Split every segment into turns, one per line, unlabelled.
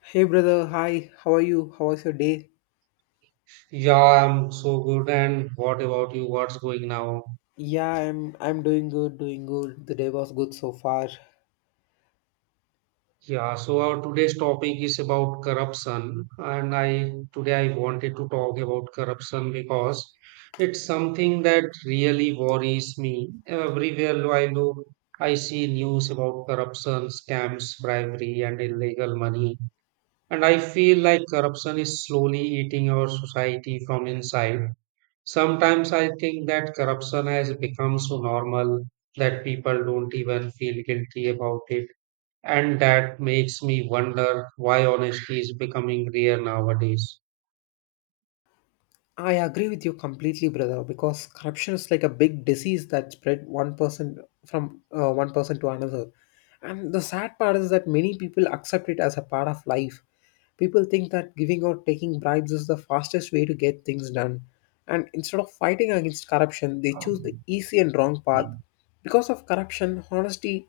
Hey brother, hi. How are you? How was your day?
Yeah, I'm so good. And what about you? What's going now?
Yeah, I'm doing good, doing good. The day was good so far.
Yeah, so our today's topic is about corruption. And I today I wanted to talk about corruption because it's something that really worries me. Everywhere I look, I see news about corruption, scams, bribery, and illegal money. And I feel like corruption is slowly eating our society from inside. Sometimes I think that corruption has become so normal that people don't even feel guilty about it. And that makes me wonder why honesty is becoming rare nowadays.
I agree with you completely, brother, because corruption is like a big disease that spread one person from one person to another. And the sad part is that many people accept it as a part of life. People think that giving or taking bribes is the fastest way to get things done. And instead of fighting against corruption, they choose the easy and wrong path. Because of corruption,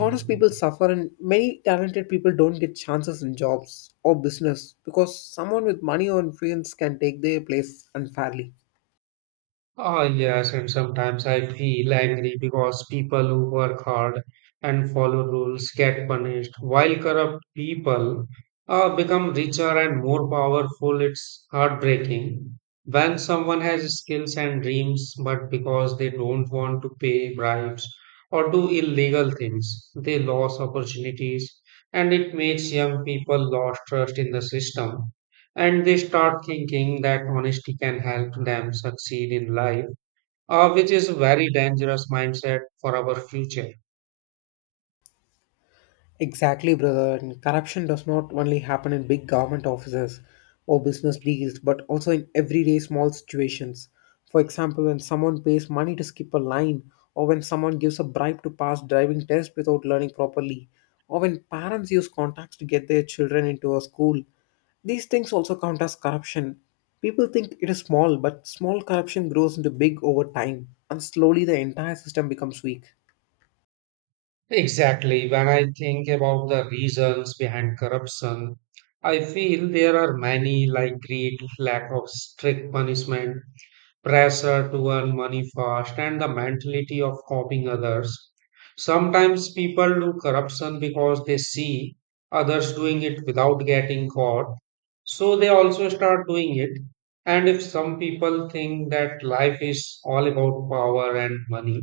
honest people suffer and many talented people don't get chances in jobs or business because someone with money or influence can take their place unfairly.
Oh, yes, and sometimes I feel angry because people who work hard and follow rules get punished, while corrupt people become richer and more powerful. It's heartbreaking when someone has skills and dreams, but because they don't want to pay bribes or do illegal things, they lose opportunities, and it makes young people lose trust in the system. And they start thinking that honesty can help them succeed in life, which is a very dangerous mindset for our future.
Exactly, brother. And corruption does not only happen in big government offices or business deals, but also in everyday small situations. For example, when someone pays money to skip a line, or when someone gives a bribe to pass driving test without learning properly, or when parents use contacts to get their children into a school. These things also count as corruption. People think it is small, but small corruption grows into big over time, and slowly the entire system becomes weak.
Exactly. When I think about the reasons behind corruption, I feel there are many, like greed, lack of strict punishment, pressure to earn money fast, and the mentality of copying others. Sometimes people do corruption because they see others doing it without getting caught, so they also start doing it. And if some people think that life is all about power and money,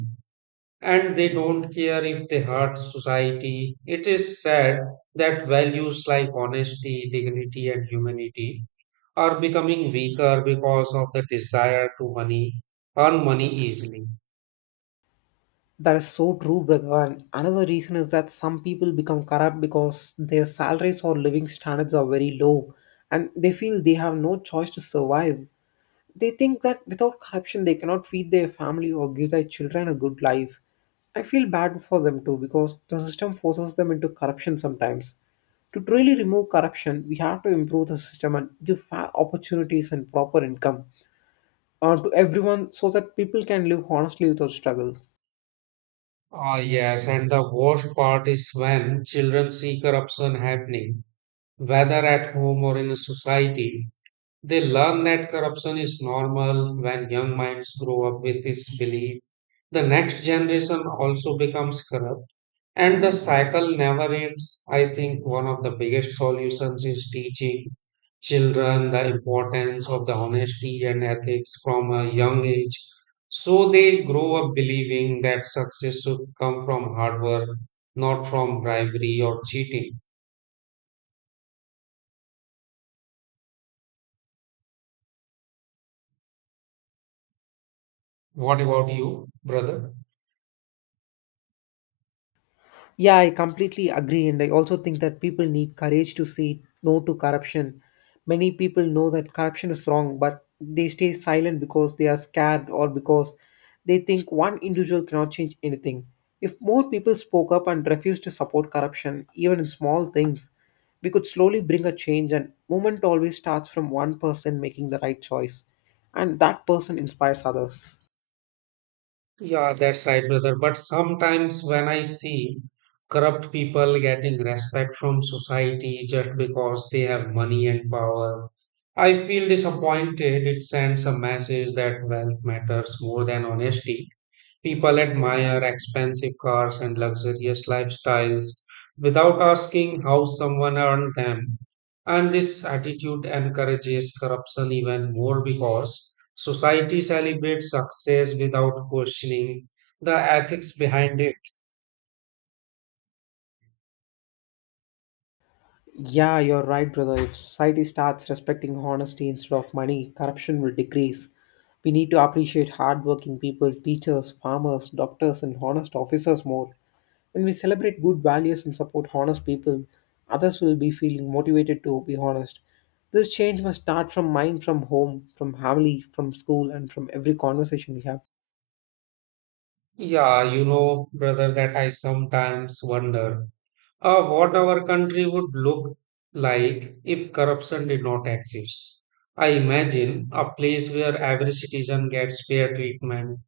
and they don't care if they hurt society, it is sad that values like honesty, dignity, and humanity are becoming weaker because of the desire to money earn money easily.
That is so true, brother. And another reason is that some people become corrupt because their salaries or living standards are very low and they feel they have no choice to survive. They think that without corruption, they cannot feed their family or give their children a good life. I feel bad for them too because the system forces them into corruption sometimes. To truly remove corruption, we have to improve the system and give fair opportunities and proper income to everyone so that people can live honestly without struggles.
Ah, yes, and the worst part is when children see corruption happening, whether at home or in a society. They learn that corruption is normal when young minds grow up with this belief. The next generation also becomes corrupt. And the cycle never ends. I think one of the biggest solutions is teaching children the importance of the honesty and ethics from a young age, so they grow up believing that success should come from hard work, not from bribery or cheating. What about you, brother?
Yeah, I completely agree. And I also think that people need courage to say no to corruption. Many people know that corruption is wrong, but they stay silent because they are scared or because they think one individual cannot change anything. If more people spoke up and refused to support corruption, even in small things, we could slowly bring a change. And movement always starts from one person making the right choice, and that person inspires others.
Yeah, that's right, brother. But sometimes when I see corrupt people getting respect from society just because they have money and power, I feel disappointed. It sends a message that wealth matters more than honesty. People admire expensive cars and luxurious lifestyles without asking how someone earned them. And this attitude encourages corruption even more because society celebrates success without questioning the ethics behind it.
Yeah, you're right, brother. If society starts respecting honesty instead of money, corruption will decrease. We need to appreciate hardworking people, teachers, farmers, doctors, and honest officers more. When we celebrate good values and support honest people, others will be feeling motivated to be honest. This change must start from mind, from home, from family, from school, and from every conversation we have.
Yeah, you know, brother, that I sometimes wonder what our country would look like if corruption did not exist. I imagine a place where every citizen gets fair treatment,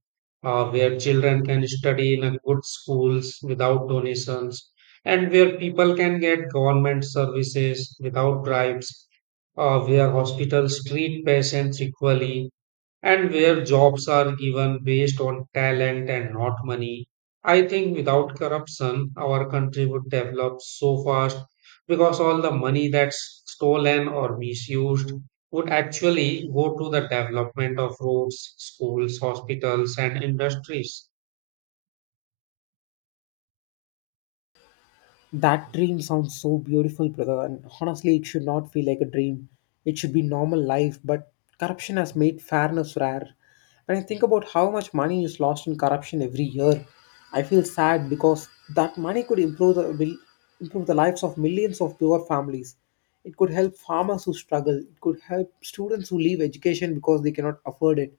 where children can study in a good schools without donations, and where people can get government services without bribes, where hospitals treat patients equally, and where jobs are given based on talent and not money. I think without corruption, our country would develop so fast because all the money that's stolen or misused would actually go to the development of roads, schools, hospitals, and industries.
That dream sounds so beautiful, brother. And honestly, it should not feel like a dream. It should be normal life, but corruption has made fairness rare. When I think about how much money is lost in corruption every year, I feel sad because that money could improve the lives of millions of poor families. It could help farmers who struggle. It could help students who leave education because they cannot afford it.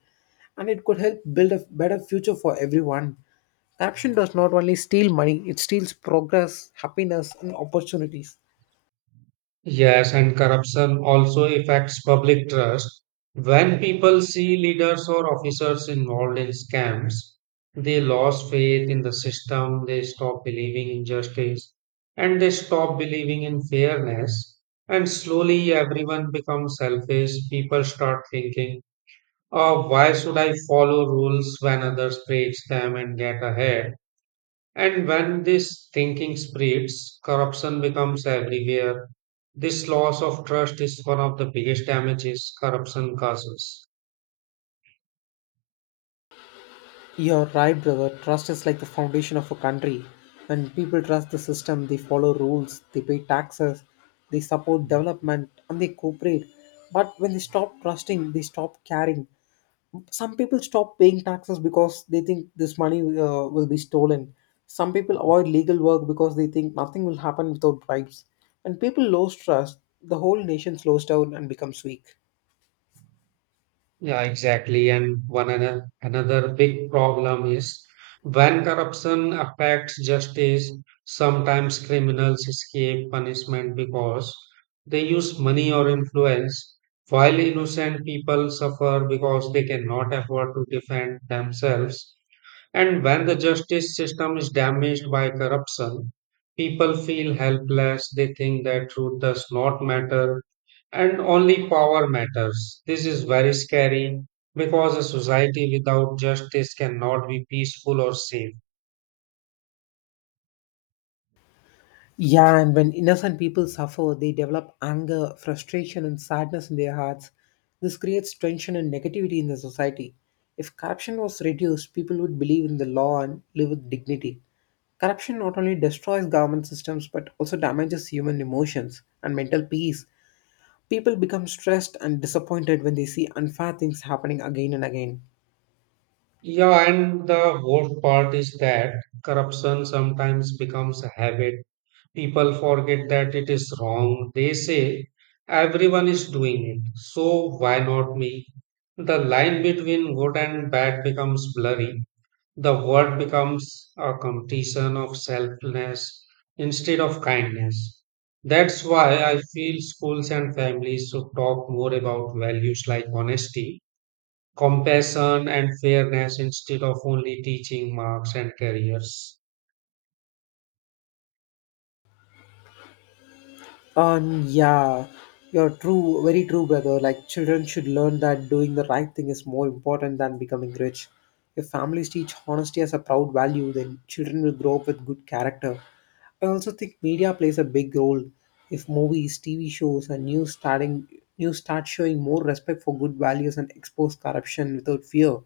And it could help build a better future for everyone. Corruption does not only steal money, it steals progress, happiness, and opportunities.
Yes, and corruption also affects public trust. When people see leaders or officers involved in scams, they lose faith in the system, they stop believing in justice, and they stop believing in fairness. And slowly everyone becomes selfish. People start thinking, oh, why should I follow rules when others break them and get ahead? And when this thinking spreads, corruption becomes everywhere. This loss of trust is one of the biggest damages corruption causes.
You're right, brother. Trust is like the foundation of a country. When people trust the system, they follow rules, they pay taxes, they support development, and they cooperate. But when they stop trusting, they stop caring. Some people stop paying taxes because they think this money will be stolen. Some people avoid legal work because they think nothing will happen without bribes. When people lose trust, the whole nation slows down and becomes weak.
Yeah, exactly. And another big problem is when corruption affects justice. Sometimes criminals escape punishment because they use money or influence, while innocent people suffer because they cannot afford to defend themselves. And when the justice system is damaged by corruption, people feel helpless. They think that truth does not matter and only power matters. This is very scary because a society without justice cannot be peaceful or safe.
Yeah, and when innocent people suffer, they develop anger, frustration, and sadness in their hearts. This creates tension and negativity in the society. If corruption was reduced, people would believe in the law and live with dignity. Corruption not only destroys government systems but also damages human emotions and mental peace. People become stressed and disappointed when they see unfair things happening again and again.
Yeah, and the worst part is that corruption sometimes becomes a habit. People forget that it is wrong. They say everyone is doing it, so why not me? The line between good and bad becomes blurry. The word becomes a competition of selflessness instead of kindness. That's why I feel schools and families should talk more about values like honesty, compassion, and fairness instead of only teaching marks and careers.
Yeah, you're true, very true, brother. Like, children should learn that doing the right thing is more important than becoming rich. If families teach honesty as a proud value, then children will grow up with good character. I also think media plays a big role. If movies, TV shows, and news start showing more respect for good values and expose corruption without fear,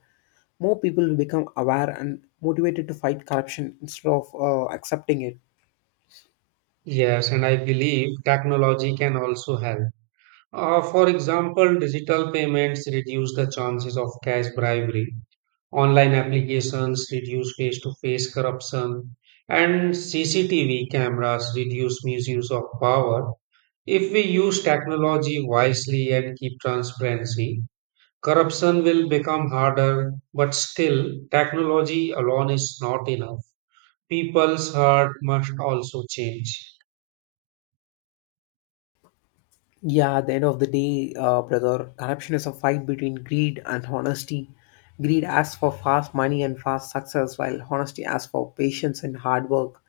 more people will become aware and motivated to fight corruption instead of accepting it.
Yes, and I believe technology can also help. For example, digital payments reduce the chances of cash bribery, online applications reduce face to face corruption, and CCTV cameras reduce misuse of power. If we use technology wisely and keep transparency, corruption will become harder, but still, technology alone is not enough. People's heart must also change.
Yeah, at the end of the day, brother, corruption is a fight between greed and honesty. Greed asks for fast money and fast success, while honesty asks for patience and hard work.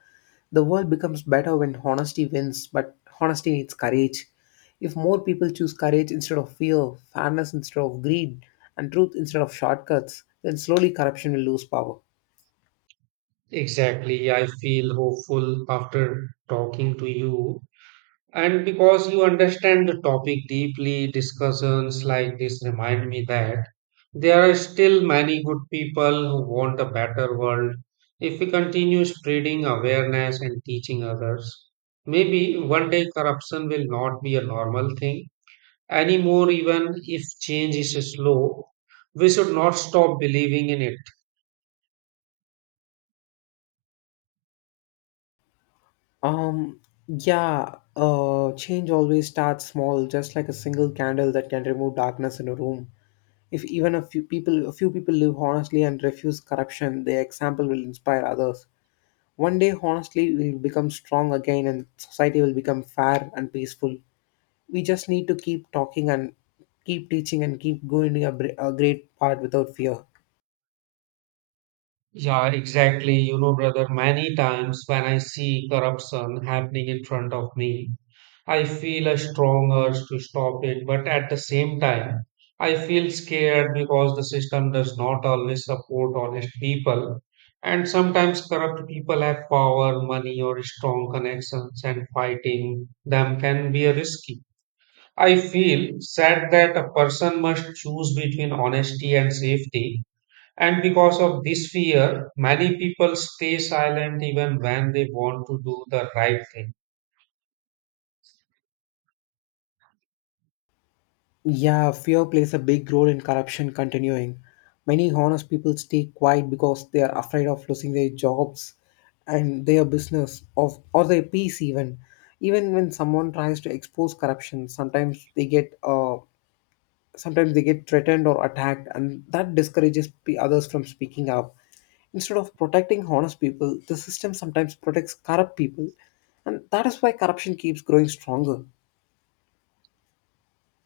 The world becomes better when honesty wins, but honesty needs courage. If more people choose courage instead of fear, fairness instead of greed, and truth instead of shortcuts, then slowly corruption will lose power.
Exactly, I feel hopeful after talking to you. And because you understand the topic deeply, discussions like this remind me that there are still many good people who want a better world. If we continue spreading awareness and teaching others, maybe one day corruption will not be a normal thing anymore, even if change is slow. We should not stop believing in it.
Um, yeah, change always starts small, just like a single candle that can remove darkness in a room. If even a few people live honestly and refuse corruption, their example will inspire others. One day honestly will become strong again and society will become fair and peaceful. We just need to keep talking and keep teaching and keep going to a great part without fear.
Yeah, exactly. You know, brother, many times when I see corruption happening in front of me, I feel a strong urge to stop it, but at the same time, I feel scared because the system does not always support honest people. And sometimes corrupt people have power, money, or strong connections, and fighting them can be risky. I feel sad that a person must choose between honesty and safety. And because of this fear, many people stay silent even when they want to do the right thing.
Yeah, fear plays a big role in corruption continuing. Many honest people stay quiet because they are afraid of losing their jobs and their business of or their peace even. Even when someone tries to expose corruption, sometimes they get threatened or attacked, and that discourages others from speaking up. Instead of protecting honest people, the system sometimes protects corrupt people, and that is why corruption keeps growing stronger.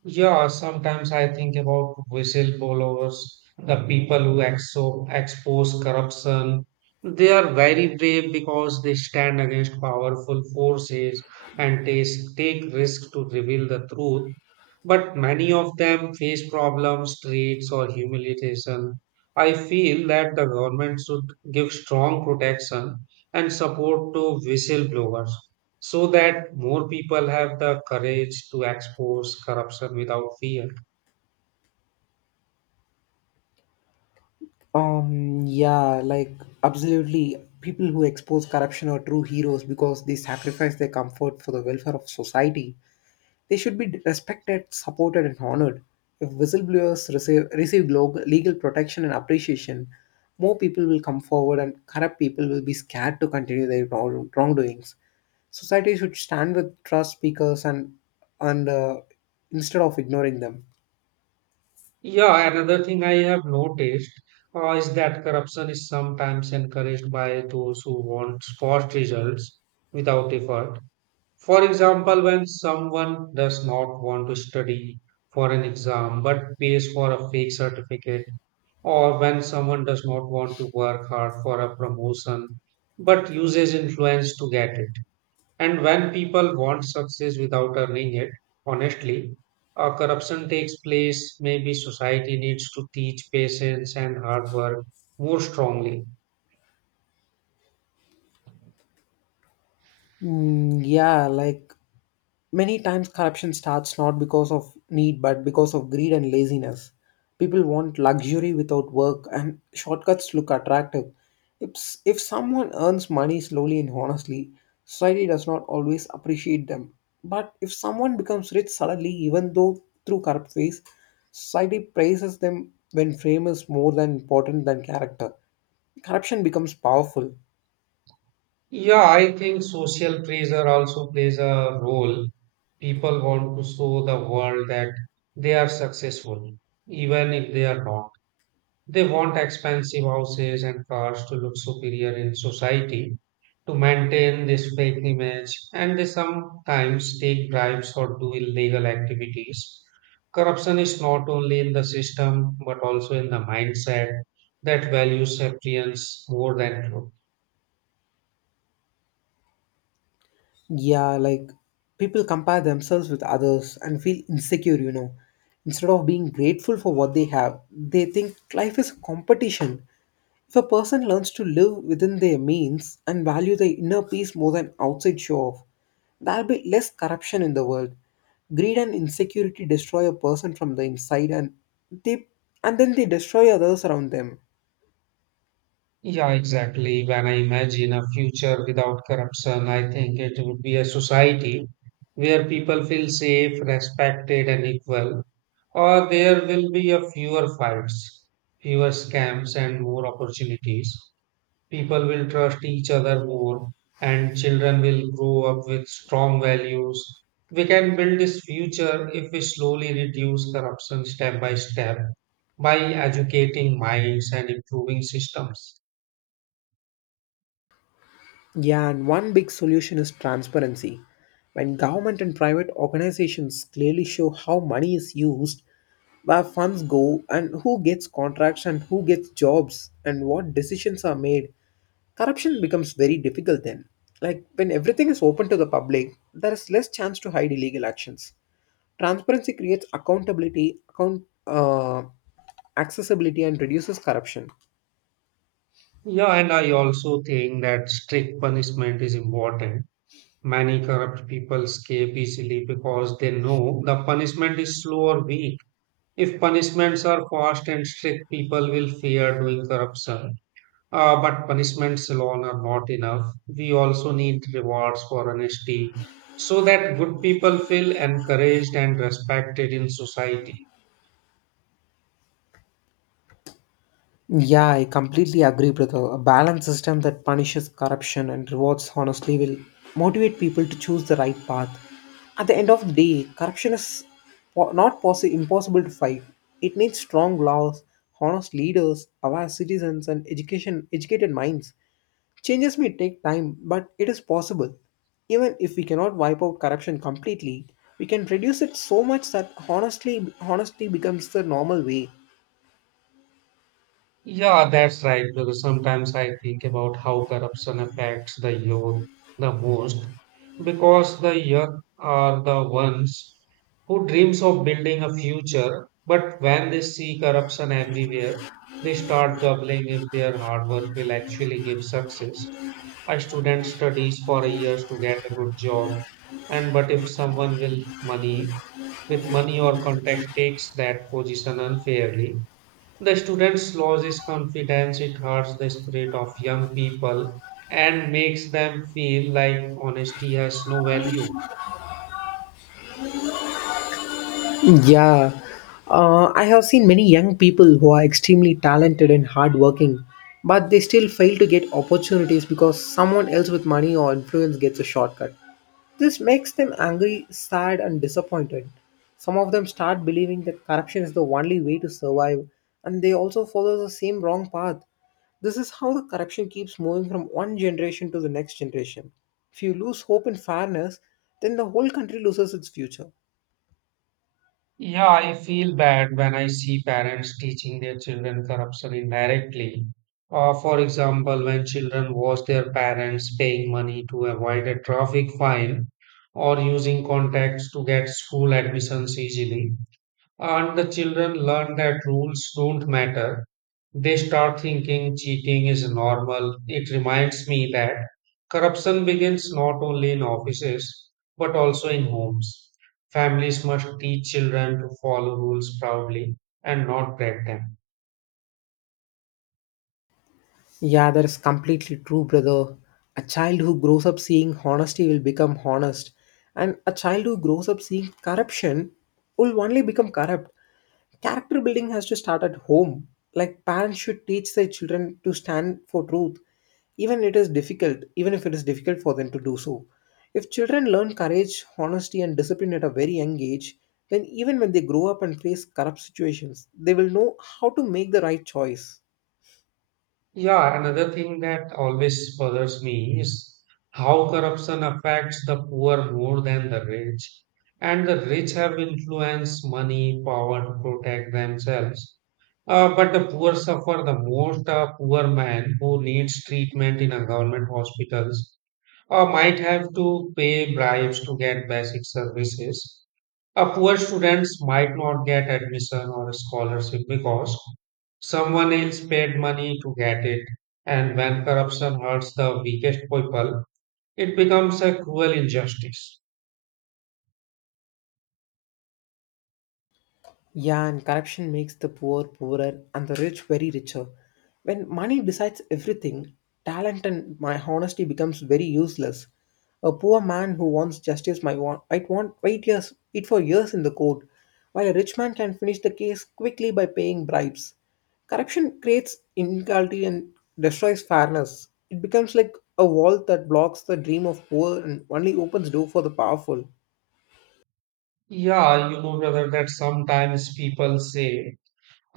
Yeah, sometimes I think about whistleblowers, the people who expose corruption. They are very brave because they stand against powerful forces and they take risks to reveal the truth. But many of them face problems, threats, or humiliation. I feel that the government should give strong protection and support to whistleblowers so that more people have the courage to expose corruption without fear.
Um, yeah, like absolutely. People who expose corruption are true heroes because they sacrifice their comfort for the welfare of society. They should be respected, supported, and honored. If whistleblowers receive legal protection and appreciation, more people will come forward and corrupt people will be scared to continue their wrongdoings. Society should stand with trust speakers and instead of ignoring them.
Yeah, another thing I have noticed is that corruption is sometimes encouraged by those who want fast results without effort. For example, when someone does not want to study for an exam but pays for a fake certificate, or when someone does not want to work hard for a promotion but uses influence to get it. And when people want success without earning it, honestly, corruption takes place. Maybe society needs to teach patience and hard work more strongly.
Mm, yeah, like many times corruption starts not because of need but because of greed and laziness. People want luxury without work and shortcuts look attractive. If someone earns money slowly and honestly, society does not always appreciate them. But if someone becomes rich suddenly, even though through corrupt ways, society praises them when fame is more than important than character. Corruption becomes powerful.
Yeah, I think social pressure also plays a role. People want to show the world that they are successful, even if they are not. They want expensive houses and cars to look superior in society to maintain this fake image, and they sometimes take bribes or do illegal activities. Corruption is not only in the system but also in the mindset that values appearance more than truth.
Yeah, like people compare themselves with others and feel insecure, you know. Instead of being grateful for what they have, they think life is a competition. If a person learns to live within their means and value their inner peace more than outside show off, there'll be less corruption in the world. Greed and insecurity destroy a person from the inside and they and then they destroy others around them.
Yeah, exactly. When I imagine a future without corruption, I think it would be a society where people feel safe, respected, and equal. Or there will be a fewer fights, fewer scams, and more opportunities. People will trust each other more, and children will grow up with strong values. We can build this future if we slowly reduce corruption step by step by educating minds and improving systems.
Yeah, and one big solution is transparency. When government and private organizations clearly show how money is used, where funds go, and who gets contracts and who gets jobs, and what decisions are made, corruption becomes very difficult then. Like when everything is open to the public, there is less chance to hide illegal actions. Transparency creates accountability, account accessibility, and reduces corruption.
Yeah, and I also think that strict punishment is important. Many corrupt people escape easily because they know the punishment is slow or weak. If punishments are fast and strict, people will fear doing corruption. But punishments alone are not enough. We also need rewards for honesty so that good people feel encouraged and respected in society.
Yeah, I completely agree, brother. A balanced system that punishes corruption and rewards honestly will motivate people to choose the right path. At the end of the day, corruption is po- not possi- impossible to fight. It needs strong laws, honest leaders, aware citizens, educated minds. Changes may take time, but it is possible. Even if we cannot wipe out corruption completely, we can reduce it so much that honesty becomes the normal way.
Yeah, that's right. Because sometimes I think about how corruption affects the youth the most, because the young are the ones who dreams of building a future, but when they see corruption everywhere, they start doubling if their hard work will actually give success. A student studies for years to get a good job, and but if someone will money with money or contact takes that position unfairly, the students loses confidence. It hurts the spirit of young people and makes them feel like honesty has no value.
Yeah, I have seen many young people who are extremely talented and hardworking, but they still fail to get opportunities because someone else with money or influence gets a shortcut. This makes them angry, sad, and disappointed. Some of them start believing that corruption is the only way to survive, and they also follow the same wrong path. This is how the corruption keeps moving from one generation to the next generation. If you lose hope in fairness, then the whole country loses its future.
Yeah, I feel bad when I see parents teaching their children corruption indirectly. For example, when children watch their parents paying money to avoid a traffic fine or using contacts to get school admissions easily, and the children learn that rules don't matter. They start thinking cheating is normal. It reminds me that corruption begins not only in offices but also in homes. Families must teach children to follow rules proudly and not break them.
Yeah, that is completely true, brother. A child who grows up seeing honesty will become honest, and a child who grows up seeing corruption will only become corrupt. Character building has to start at home. Like parents should teach their children to stand for truth, even if it is difficult for them to do so. If children learn courage, honesty, and discipline at a very young age, then even when they grow up and face corrupt situations, they will know how to make the right choice.
Yeah, another thing that always bothers me is how corruption affects the poor more than the rich. And the rich have influence, money, power to protect themselves. But the poor suffer the most. A poor man who needs treatment in a government hospitals might have to pay bribes to get basic services. A poor students might not get admission or a scholarship because someone else paid money to get it. And when corruption hurts the weakest people, it becomes a cruel injustice.
Yeah, and corruption makes the poor poorer and the rich very richer. When money decides everything, talent and my honesty becomes very useless. A poor man who wants justice might want wait years, wait for years in the court, while a rich man can finish the case quickly by paying bribes. Corruption creates inequality and destroys fairness. It becomes like a wall that blocks the dream of poor and only opens door for the powerful.
Yeah, brother, that sometimes people say,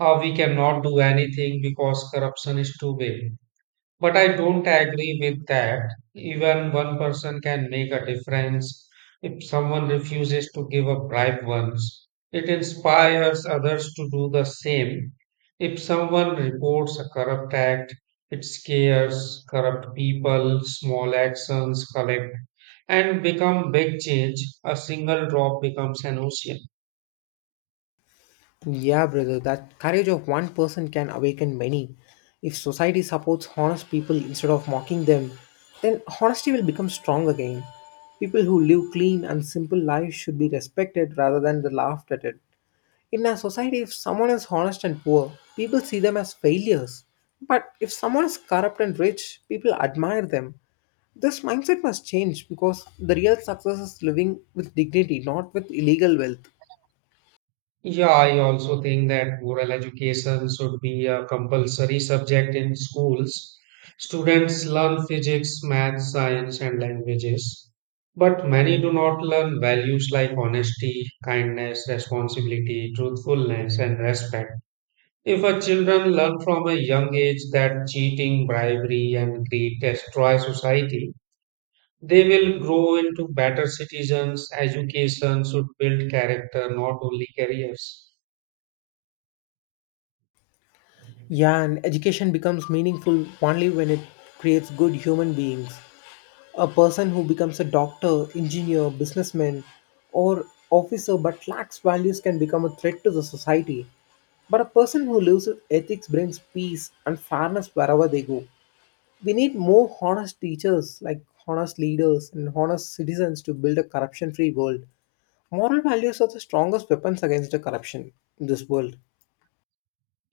oh, we cannot do anything because corruption is too big. But I don't agree with that. Even one person can make a difference. If someone refuses to give a bribe once, it inspires others to do the same. If someone reports a corrupt act, it scares corrupt people. Small actions collect and become big change. A single drop becomes an ocean.
Yeah, brother, that courage of one person can awaken many. If society supports honest people instead of mocking them, then honesty will become strong again. People who live clean and simple lives should be respected rather than the laughed at it. In our society, if someone is honest and poor, people see them as failures. But if someone is corrupt and rich, people admire them. This mindset must change because the real success is living with dignity, not with illegal wealth.
Yeah, I also think that moral education should be a compulsory subject in schools. Students learn physics, math, science, and languages, but many do not learn values like honesty, kindness, responsibility, truthfulness, and respect. If our children learn from a young age that cheating, bribery, and greed destroy society, they will grow into better citizens. Education should build character, not only careers.
Yeah, and education becomes meaningful only when it creates good human beings. A person who becomes a doctor, engineer, businessman, or officer but lacks values can become a threat to the society. But a person who lives with ethics brings peace and fairness wherever they go. We need more honest teachers, like honest leaders and honest citizens to build a corruption free world. Moral values are the strongest weapons against the corruption in this world.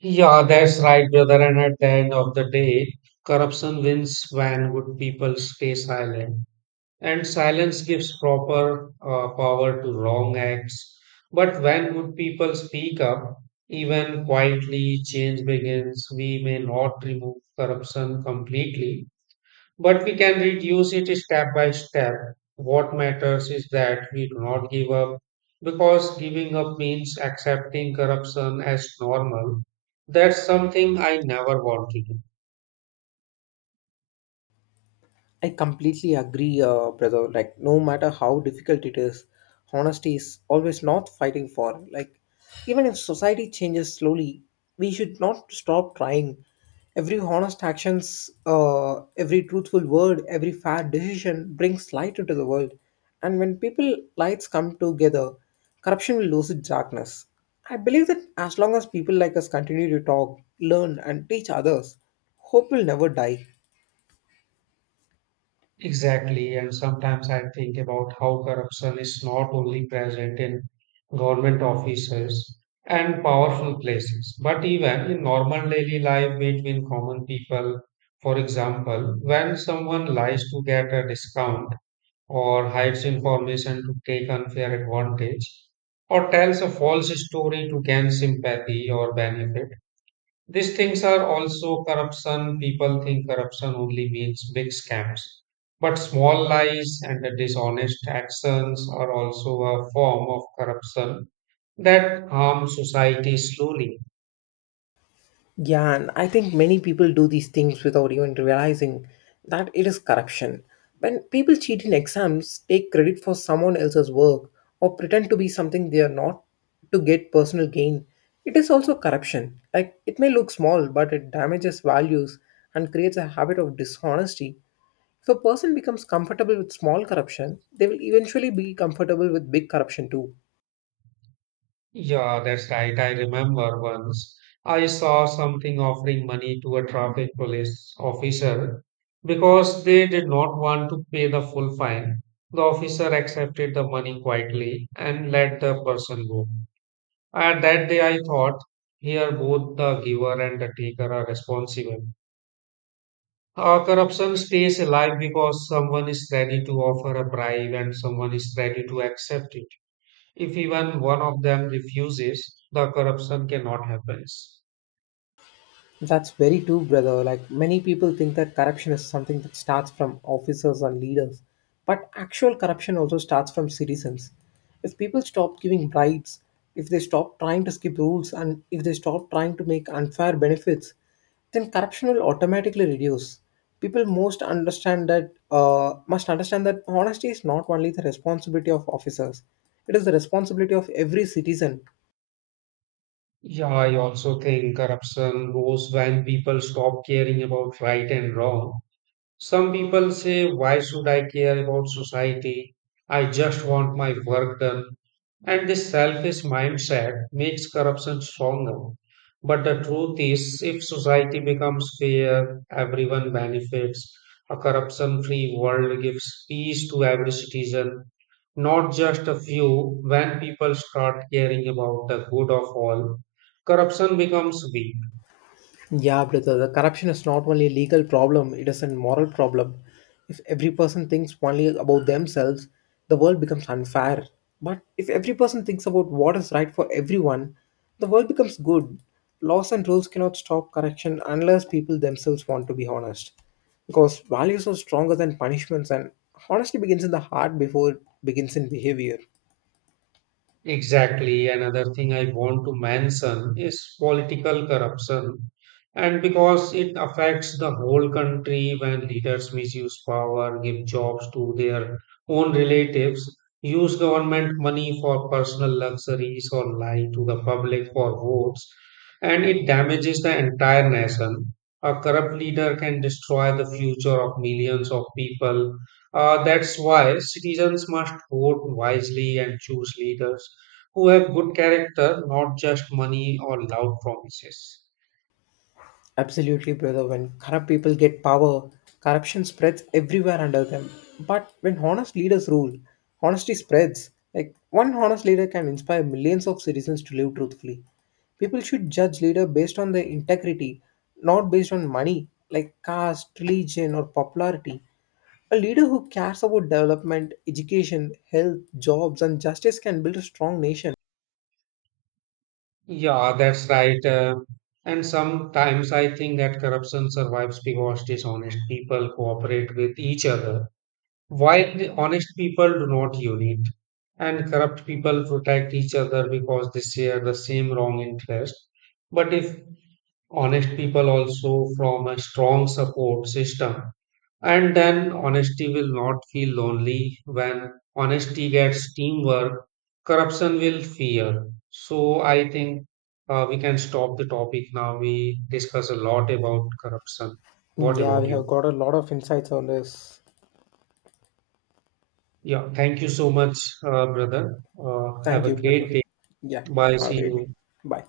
Yeah, that's right, brother. And at the end of the day, corruption wins when good people stay silent. And silence gives proper power to wrong acts. But when good people speak up, even quietly, change begins. We may not remove corruption completely, but we can reduce it step by step. What matters is that we do not give up, because giving up means accepting corruption as normal. That's something I never want to do.
I completely agree, brother. Like, no matter how difficult it is, honesty is always not fighting for. Like, even if society changes slowly, we should not stop trying. Every honest actions, every truthful word, every fair decision brings light into the world. And when people lights come together, corruption will lose its darkness. I believe that as long as people like us continue to talk, learn, and teach others, hope will never die.
Exactly, and sometimes I think about how corruption is not only present in government offices and powerful places, but even in normal daily life between common people. For example, when someone lies to get a discount, or hides information to take unfair advantage, or tells a false story to gain sympathy or benefit. These things are also corruption. People think corruption only means big scams. But small lies and the dishonest actions are also a form of corruption that harm society slowly.
Yeah, and I think many people do these things without even realizing that it is corruption. When people cheat in exams, take credit for someone else's work, or pretend to be something they are not to get personal gain, it is also corruption. Like, it may look small, but it damages values and creates a habit of dishonesty. If a person becomes comfortable with small corruption, they will eventually be comfortable with big corruption too.
Yeah, that's right. I remember once I saw something offering money to a traffic police officer because they did not want to pay the full fine. The officer accepted the money quietly and let the person go. At that day, I thought here both the giver and the taker are responsible. Corruption stays alive because someone is ready to offer a bribe and someone is ready to accept it. If even one of them refuses, the corruption cannot happen.
That's very true, brother. Like many people think that corruption is something that starts from officers and leaders, but actual corruption also starts from citizens. If people stop giving bribes, if they stop trying to skip rules, and if they stop trying to make unfair benefits, then corruption will automatically reduce. People most understand that must understand that honesty is not only the responsibility of officers; it is the responsibility of every citizen.
Yeah, I also think corruption grows when people stop caring about right and wrong. Some people say, why should I care about society? I just want my work done. And this selfish mindset makes corruption stronger. But the truth is, if society becomes fair, everyone benefits. A corruption free world gives peace to every citizen, not just a few. When people start caring about the good of all, corruption becomes weak.
Yeah, brother, the corruption is not only a legal problem, it is a moral problem. If every person thinks only about themselves, the world becomes unfair. But if every person thinks about what is right for everyone, the world becomes good. Laws and rules cannot stop corruption unless people themselves want to be honest. Because values are stronger than punishments, and honesty begins in the heart before it begins in behavior.
Exactly. Another thing I want to mention is political corruption. And because it affects the whole country when leaders misuse power, give jobs to their own relatives, use government money for personal luxuries, or lie to the public for votes, and it damages the entire nation. A corrupt leader can destroy the future of millions of people. That's why citizens must vote wisely and choose leaders who have good character, not just money or loud promises.
Absolutely, brother. When corrupt people get power, corruption spreads everywhere under them. But when honest leaders rule, honesty spreads. Like one honest leader can inspire millions of citizens to live truthfully. People should judge leader based on their integrity, not based on money, like caste, religion, or popularity. A leader who cares about development, education, health, jobs, and justice can build a strong nation.
Yeah, that's right. And sometimes I think that corruption survives because dishonest people cooperate with each other, while the honest people do not unite. And corrupt people protect each other because they share the same wrong interest. But if honest people also form a strong support system, and then honesty will not feel lonely. When honesty gets teamwork, corruption will fear. So I think we can stop the topic now. We discuss a lot about corruption. What
Yeah,
about
we have
you?
got a lot of insights on this.
Yeah, thank you so much, brother. Have
Thank
a
you, brother.
great day.
Yeah,
Bye.
have a
See
great day.
you.
Bye.